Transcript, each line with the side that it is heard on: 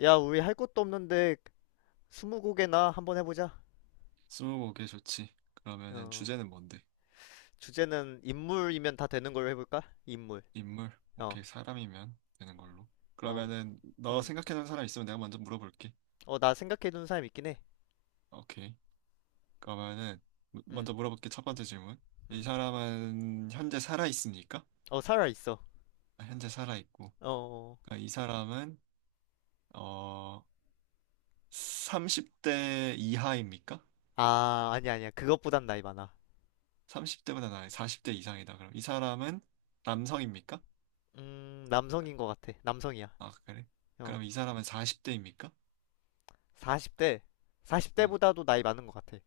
left: 야, 우리 할 것도 없는데 스무고개나 한번 해보자.
right: 스무고개 좋지. 그러면은
left: 어,
right: 주제는 뭔데?
left: 주제는 인물이면 다 되는 걸로 해볼까? 인물.
right: 인물?
left: 어,
right: 오케이, 사람이면 되는 걸로.
left: 어,
right: 그러면은 너
left: 음.
right: 생각해놓은 사람 있으면 내가 먼저 물어볼게.
left: 어, 나 생각해둔 사람 있긴 해.
right: 오케이. 그러면은
left: 음,
right: 먼저 물어볼게. 첫 번째 질문. 이
left: 음.
right: 사람은 현재 살아 있습니까?
left: 어, 살아 있어.
right: 아, 현재 살아 있고.
left: 어, 어.
right: 그러니까 이 사람은 어 30대 이하입니까?
left: 아, 아니야, 아니야. 그것보단 나이 많아.
right: 30대보다 나이 40대 이상이다. 그럼 이 사람은 남성입니까?
left: 남성인 것 같아. 남성이야.
right: 아, 그래.
left: 어,
right: 그럼 이 사람은 40대입니까?
left: 40대.
right: 음.
left: 40대보다도 나이 많은 것 같아.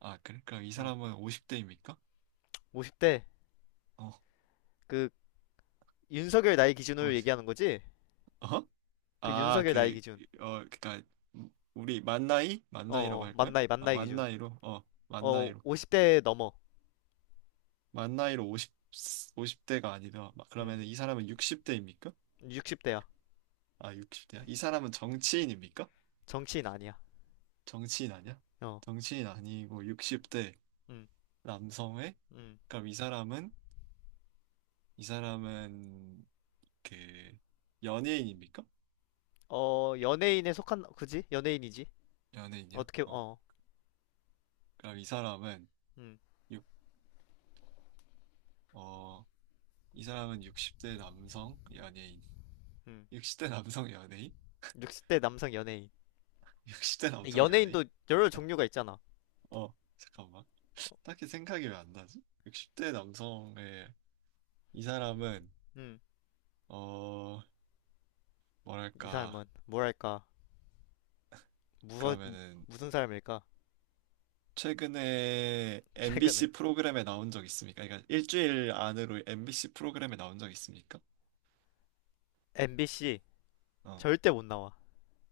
right: 아, 그래? 그럼 이
left: 어,
right: 사람은 50대입니까?
left: 50대.
right: 어,
left: 그 윤석열 나이
right: 어,
left: 기준으로 얘기하는 거지?
right: 어
left: 그
right: 아,
left: 윤석열 나이
right: 그,
left: 기준.
right: 어, 그니까, 우리 만나이? 만나이라고
left: 어, 어,
right: 할
left: 만
right: 거야?
left: 나이, 만
right: 아,
left: 나이 기준.
right: 만나이로? 어,
left: 어,
right: 만나이로.
left: 50대 넘어.
right: 만나이로 50, 오십 대가 아니라,
left: 음.
right: 그러면 이 사람은 60대입니까?
left: 60대야.
right: 아, 60대야? 이 사람은 정치인입니까?
left: 정치인 아니야.
right: 정치인 아니야?
left: 어,
right: 정치인 아니고 60대
left: 음,
right: 남성의?
left: 음.
right: 그럼 이 사람은, 그, 연예인입니까?
left: 어, 연예인에 속한, 그지? 연예인이지.
right: 연예인이야?
left: 어떻게,
right: 어.
left: 어,
right: 그럼
left: 음,
right: 육, 어, 이 사람은 60대 남성 연예인.
left: 음.
right: 60대 남성 연예인?
left: 60대 남성 연예인.
right: 60대 남성
left: 연예인도
right: 연예인?
left: 여러
right: 어,
left: 종류가 있잖아.
right: 어, 잠깐만. 딱히 생각이 왜 안 나지? 60대 남성의 이 사람은
left: 음,
right: 어,
left: 이
right: 뭐랄까?
left: 사람은, 뭐랄까, 무서,
right: 그러면은
left: 무슨 사람일까?
right: 최근에
left: 최근에.
right: MBC 프로그램에 나온 적 있습니까? 그러니까 일주일 안으로 MBC 프로그램에 나온 적 있습니까?
left: MBC,
right: 어.
left: 절대 못 나와.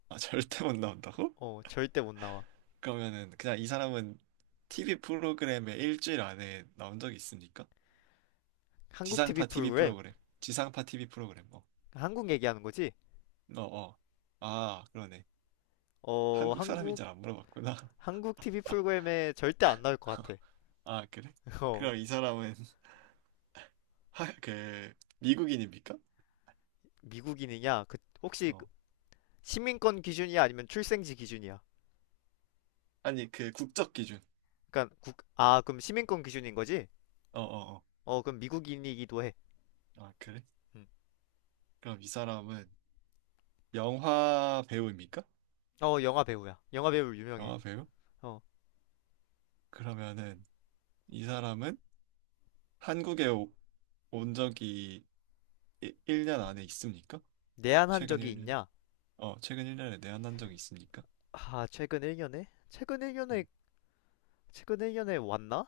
right: 아, 절대 못 나온다고?
left: 어, 절대 못 나와.
right: 그러면은 그냥 이 사람은 TV 프로그램에 일주일 안에 나온 적이 있습니까?
left: 한국 TV
right: 지상파 TV
left: 프로그램,
right: 프로그램. 지상파 TV 프로그램. 어,
left: 한국 얘기하는 거지?
right: 어, 어. 아, 그러네.
left: 어,
right: 한국 사람인
left: 한국,
right: 줄 안 물어봤구나.
left: 한국 TV 프로그램에 절대 안 나올 것 같아.
right: 아, 그래?
left: 어,
right: 그럼 이 사람은 하, 그 미국인입니까?
left: 미국인이냐? 그, 혹시
right: 어.
left: 시민권 기준이야 아니면 출생지 기준이야?
right: 아니, 그 국적 기준.
left: 아, 그럼 시민권 기준인 거지?
right: 어, 어, 어.
left: 어, 그럼 미국인이기도 해.
right: 아, 그래?
left: 응.
right: 그럼 이 사람은 영화 배우입니까?
left: 어, 영화 배우야. 영화 배우 유명해.
right: 영화 배우?
left: 어,
right: 그러면은 이 사람은 한국에 온 적이 1년 안에 있습니까?
left: 내한한
right: 최근
left: 적이
right: 1년?
left: 있냐?
right: 어, 최근 1년에 내한한 적이 있습니까?
left: 아, 최근 1년에?
right: 음.
left: 최근 1년에 왔나?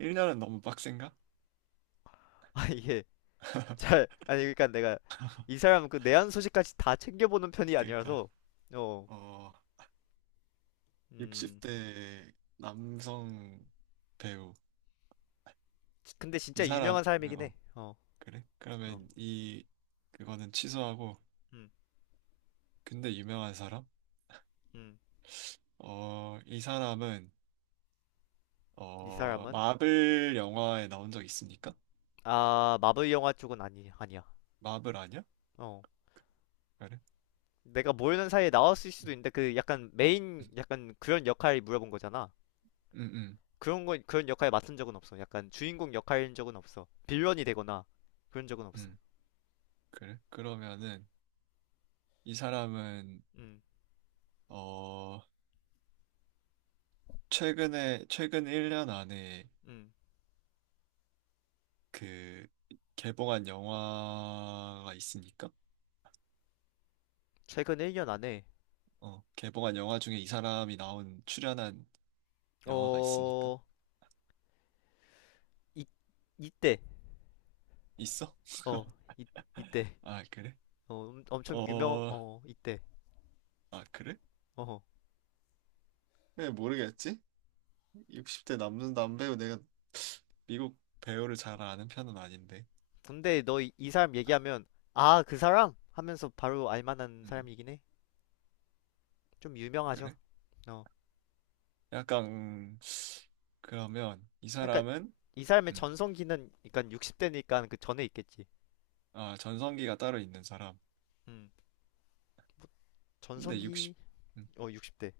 right: 1년은 너무 빡센가?
left: 아, 이게 잘 아니 그러니까 내가 이 사람 그 내한 소식까지 다 챙겨보는 편이
right: 그러니까
left: 아니라서 어,
right: 어,
left: 음,
right: 60대 남성 배우.
left: 근데
right: 이
left: 진짜
right: 사람,
left: 유명한 사람이긴 해. 어,
right: 그래?
left: 어,
right: 그러면 그거는 취소하고,
left: 음,
right: 근데 유명한 사람?
left: 음,
right: 어, 이 사람은,
left: 이 사람은
right: 마블 영화에 나온 적 있습니까?
left: 아 마블 영화 쪽은 아니 아니야.
right: 마블 아니야?
left: 어.
right: 그래?
left: 내가 모르는 사이에 나왔을 수도
right: 음,
left: 있는데 그 약간 메인 약간 그런 역할을 물어본 거잖아.
right: 음, 음,
left: 그런 거 그런 역할 에 맡은 적은 없어. 약간 주인공 역할인 적은 없어. 빌런이 되거나 그런 적은 없어.
right: 음, 그래? 그러면은, 이 사람은,
left: 음,
right: 어, 최근 1년 안에
left: 음.
right: 그, 개봉한 영화가 있습니까?
left: 최근 1년 안에
right: 어, 개봉한 영화 중에 이 사람이 나온 출연한 영화가 있으니까.
left: 어 이, 이때
right: 있어?
left: 어 이, 이때
right: 아, 그래?
left: 어 엄청 유명
right: 어,
left: 어 이때
right: 아, 그래?
left: 어 어.
right: 왜 모르겠지? 60대 남는 남배우 내가 미국 배우를 잘 아는 편은 아닌데.
left: 근데 너 이 사람 얘기하면 아 그 사람 하면서 바로 알 만한
right: 음,
left: 사람이긴 해. 좀 유명하죠.
right: 그래?
left: 어
right: 약간 그러면 이
left: 그러니까
right: 사람은
left: 이 사람의
right: 음,
left: 전성기는 그러니까 60대니까 그 전에 있겠지.
right: 아, 전성기가 따로 있는 사람.
left: 음.
right: 근데 60
left: 전성기
right: 음,
left: 어 60대.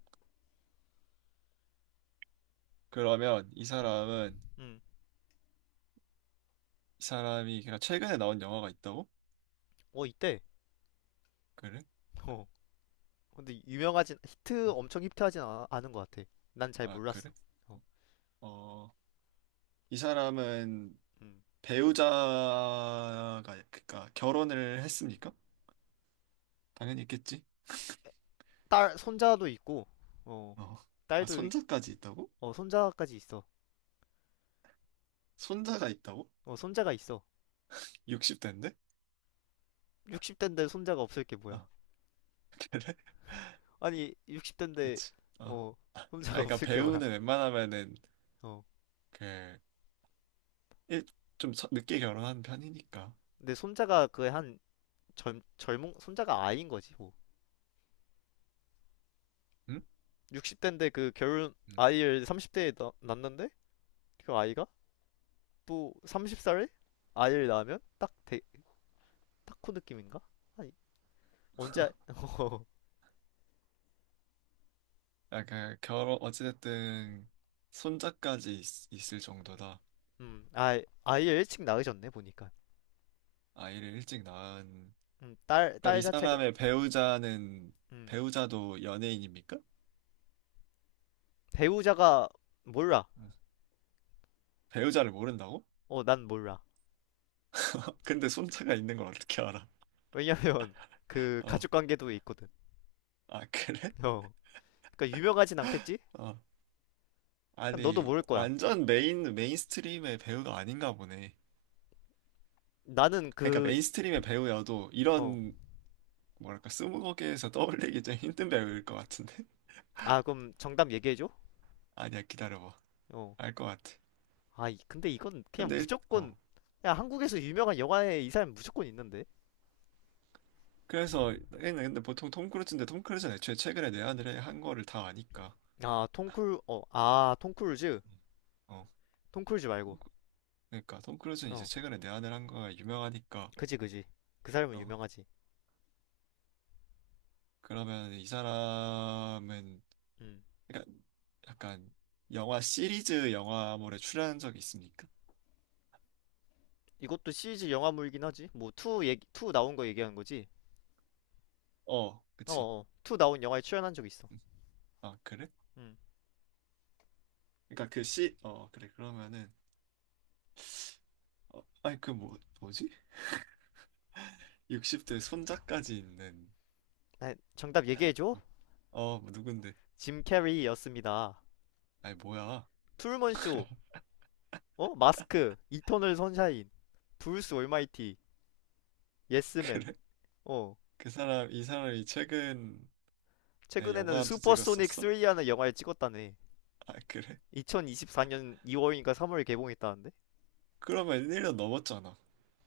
right: 그러면 이
left: 음.
right: 사람은
left: 음.
right: 이 사람이 그냥 최근에 나온 영화가 있다고?
left: 어 이때.
right: 그래?
left: 어. 근데 유명하진 히트
right: 음,
left: 엄청 히트하진 아, 않은 것 같아. 난 잘
right: 아,
left: 몰랐어.
right: 그래?
left: 어.
right: 어, 이 사람은
left: 음.
right: 배우자가 그러니까 결혼을 했습니까? 당연히 있겠지.
left: 딸 손자도 있고 어.
right: 어. 아,
left: 딸도 이-
right: 손자까지 있다고?
left: 어 손자까지 있어.
right: 손자가 있다고?
left: 어 손자가 있어.
right: 60대인데?
left: 60대인데 손자가 없을 게 뭐야?
right: 어, 그래?
left: 아니 60대인데
right: 그치. 어. 아,
left: 어 손자가
right: 그러니까
left: 없을 게 뭐야?
right: 배우는 웬만하면은
left: 어.
right: 그 일, 좀 늦게 결혼한 편이니까.
left: 근데 손자가 그 한 젊 젊은 손자가 아이인 거지 뭐.
right: 응?
left: 60대인데 그 결혼
right: 응.
left: 아이를 30대에 낳는데 그 아이가 또 30살에 아이를 낳으면 딱그 느낌인가? 아니 언제 아-
right: 아, 그 결혼 어찌됐든 손자까지 있을 정도다.
left: 아 아이를 일찍 낳으셨네 보니까
right: 아이를 일찍 낳은. 그럼 이
left: 딸 자체가
right: 사람의 배우자는
left: 음,
right: 배우자도 연예인입니까?
left: 배우자가 몰라
right: 음. 배우자를 모른다고?
left: 어 난 몰라
right: 근데 손자가 있는 걸 어떻게 알아?
left: 왜냐면 그
right: 어.
left: 가족 관계도 있거든
right: 아, 그래?
left: 어 그러니까 유명하진 않겠지?
right: 어.
left: 너도
right: 아니,
left: 모를 거야
right: 완전 메인스트림의 배우가 아닌가 보네.
left: 나는
right: 그러니까
left: 그
right: 메인스트림의 배우여도
left: 어
right: 이런, 뭐랄까, 스무고개에서 떠올리기 좀 힘든 배우일 것 같은데?
left: 아 그럼 정답 얘기해줘
right: 아니야, 기다려봐.
left: 어
right: 알 것 같아.
left: 아, 근데 이건 그냥
right: 근데,
left: 무조건
right: 어.
left: 야, 한국에서 유명한 영화에 이 사람 무조건 있는데.
right: 그래서, 얘는 근데 보통 톰 크루즈인데 톰 크루즈는 애초에 최근에 내한을 한 거를 다 아니까.
left: 아, 톰쿨 어, 아, 톰크루즈.
right: 어,
left: 톰크루즈 말고.
right: 그러니까 톰 크루즈는 이제
left: 어.
right: 최근에 내한을 한 거가 유명하니까
left: 그지 그지. 그 사람은
right: 어,
left: 유명하지.
right: 그러면 이 사람은
left: 음.
right: 그러니까 약간 영화 시리즈 영화물에 출연한 적이 있습니까?
left: 이것도 시리즈 영화물이긴 하지. 뭐 2 얘기 투 나온 거 얘기하는 거지.
right: 어, 그치.
left: 어, 어. 2 나온 영화에 출연한 적 있어.
right: 음. 아, 그래?
left: 음.
right: 그러니까 그 시, 어, 그래. 그러면은, 어, 아니, 그 뭐, 뭐지? 60대 손자까지 있는,
left: 아, 정답 얘기해 줘.
right: 어, 어, 뭐 누군데?
left: 짐 캐리였습니다.
right: 아니, 뭐야.
left: 트루먼 쇼. 어? 마스크. 이터널 선샤인. 브루스 올마이티. 예스맨.
right: 그래?
left: 어.
right: 그 사람, 이 사람이 최근에
left: 최근에는
right: 영화도
left: 슈퍼소닉
right: 찍었었어?
left: 3라는 영화를 찍었다네.
right: 아, 그래?
left: 2024년 2월인가 3월에 개봉했다는데?
right: 그러면 1년 넘었잖아.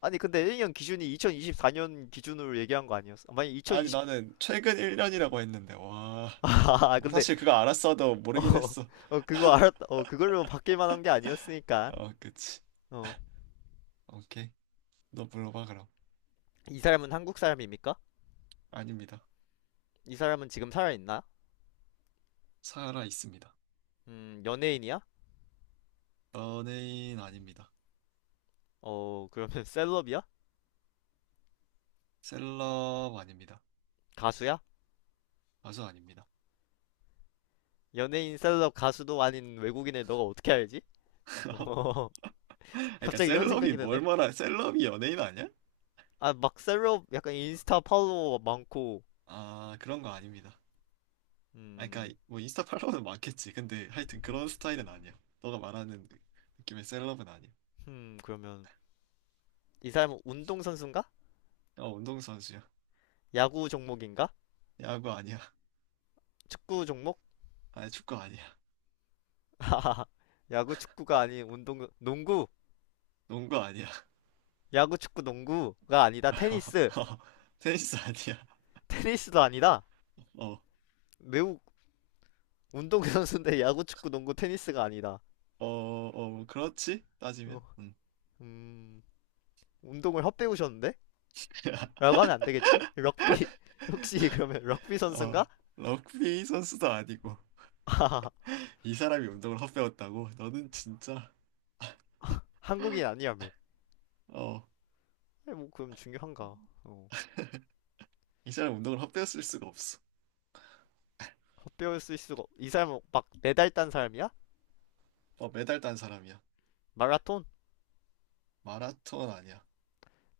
left: 아니 근데 일년 기준이 2024년 기준으로 얘기한 거 아니었어? 만약
right: 아니,
left: 2020
right: 나는 최근 1년이라고 했는데, 와.
left: 아
right: 뭐
left: 근데
right: 사실 그거 알았어도
left: 어,
right: 모르긴 했어.
left: 어 그거 알았다 어 그걸로 바뀔 만한 게 아니었으니까
right: 어, 그치.
left: 어
right: 오케이. 너 물어봐, 그럼.
left: 이 사람은 한국 사람입니까?
right: 아닙니다.
left: 이 사람은 지금 살아있나?
right: 살아 있습니다.
left: 연예인이야?
right: 연예인 아닙니다.
left: 어 그러면 셀럽이야?
right: 셀럽 아닙니다.
left: 가수야?
right: 가수 아닙니다.
left: 연예인 셀럽 가수도 아닌 외국인을 너가 어떻게 알지? 어
right: 그러니까
left: 갑자기 이런
right: 셀럽이
left: 생각이 드네?
right: 뭘 말하? 셀럽이 연예인 아니야?
left: 아 막 셀럽 약간 인스타 팔로워 많고
right: 아 그런 거 아닙니다. 아
left: 음
right: 그러니까 뭐 인스타 팔로우는 많겠지. 근데 하여튼 그런 스타일은 아니야. 너가 말하는 느낌의 셀럽은 아니야.
left: 그러면 이 사람은 운동 선수인가?
right: 어 운동선수야.
left: 야구 종목인가?
right: 야구 아니야.
left: 축구 종목?
right: 아니 축구 아니야.
left: 야구 축구가 아닌 운동 농구.
right: 농구 아니야.
left: 야구 축구 농구가 아니다. 테니스.
right: 어, 테니스 아니야.
left: 테니스도 아니다.
right: 어.
left: 매우 운동 선수인데 야구 축구 농구 테니스가 아니다.
right: 어, 어, 뭐 그렇지?
left: 어,
right: 따지면?
left: 음, 운동을 헛배우셨는데?
right: 음.
left: 라고 하면 안 되겠지? 럭비 혹시 그러면 럭비
right: 어,
left: 선수인가?
right: 럭비 선수도 아니고, 이 사람이 운동을 헛배웠다고? 너는 진짜
left: 한국인 아니야매.
right: 어,
left: 뭐 그럼 중요한가? 어,
right: 이 사람 운동을 헛배웠을 수가 없어.
left: 헛배울 수 있을 수가 이 사람은 막 메달 딴 사람이야?
right: 어, 메달 딴 사람이야.
left: 마라톤?
right: 마라톤 아니야.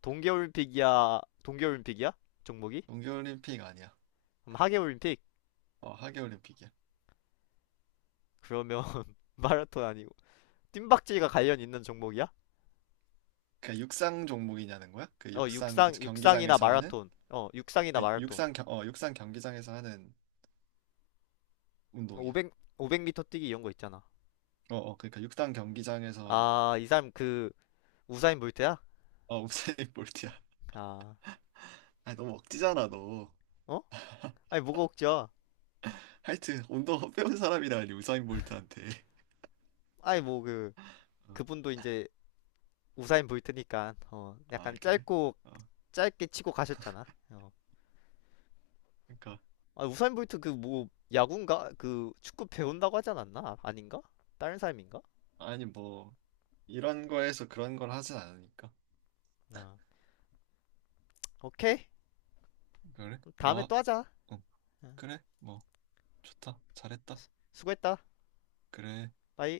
left: 동계올림픽이야? 종목이?
right: 동계올림픽 아니야.
left: 그럼 하계올림픽?
right: 어, 하계올림픽이야.
left: 그러면 마라톤 아니고 뜀박질과 관련 있는 종목이야?
right: 그 육상 종목이냐는 거야? 그
left: 어
right: 육상 그
left: 육상이나
right: 경기장에서 하는 그
left: 마라톤
right: 육상 육상 경기장에서 하는 운동이야.
left: 500 500m 뛰기 이런 거 있잖아
right: 어, 어, 그러니까 육상 경기장에서
left: 아 이 사람 그 우사인 볼트야?
right: 어, 우사인 볼트야.
left: 아
right: 아, 너무 억지잖아, 너.
left: 어? 아니 뭐가 웃겨
right: 하여튼 운동 헛배운 사람이라니 우사인 볼트한테.
left: 아니 뭐
right: 어,
left: 그분도 이제 우사인 볼트니까 어
right: 아,
left: 약간
right: 그래?
left: 짧고
right: 어,
left: 짧게 치고 가셨잖아 어
right: 그러니까.
left: 아, 우사인 볼트 그 뭐 야구인가? 그 축구 배운다고 하지 않았나? 아, 아닌가? 다른 사람인가?
right: 아니 뭐 이런 거에서 그런 걸 하진 않으니까.
left: 아. 오케이.
right: 그래?
left: 다음에
right: 뭐?
left: 또 하자.
right: 응.
left: 응.
right: 그래? 뭐 좋다. 잘했다.
left: 수고했다.
right: 그래.
left: 바이.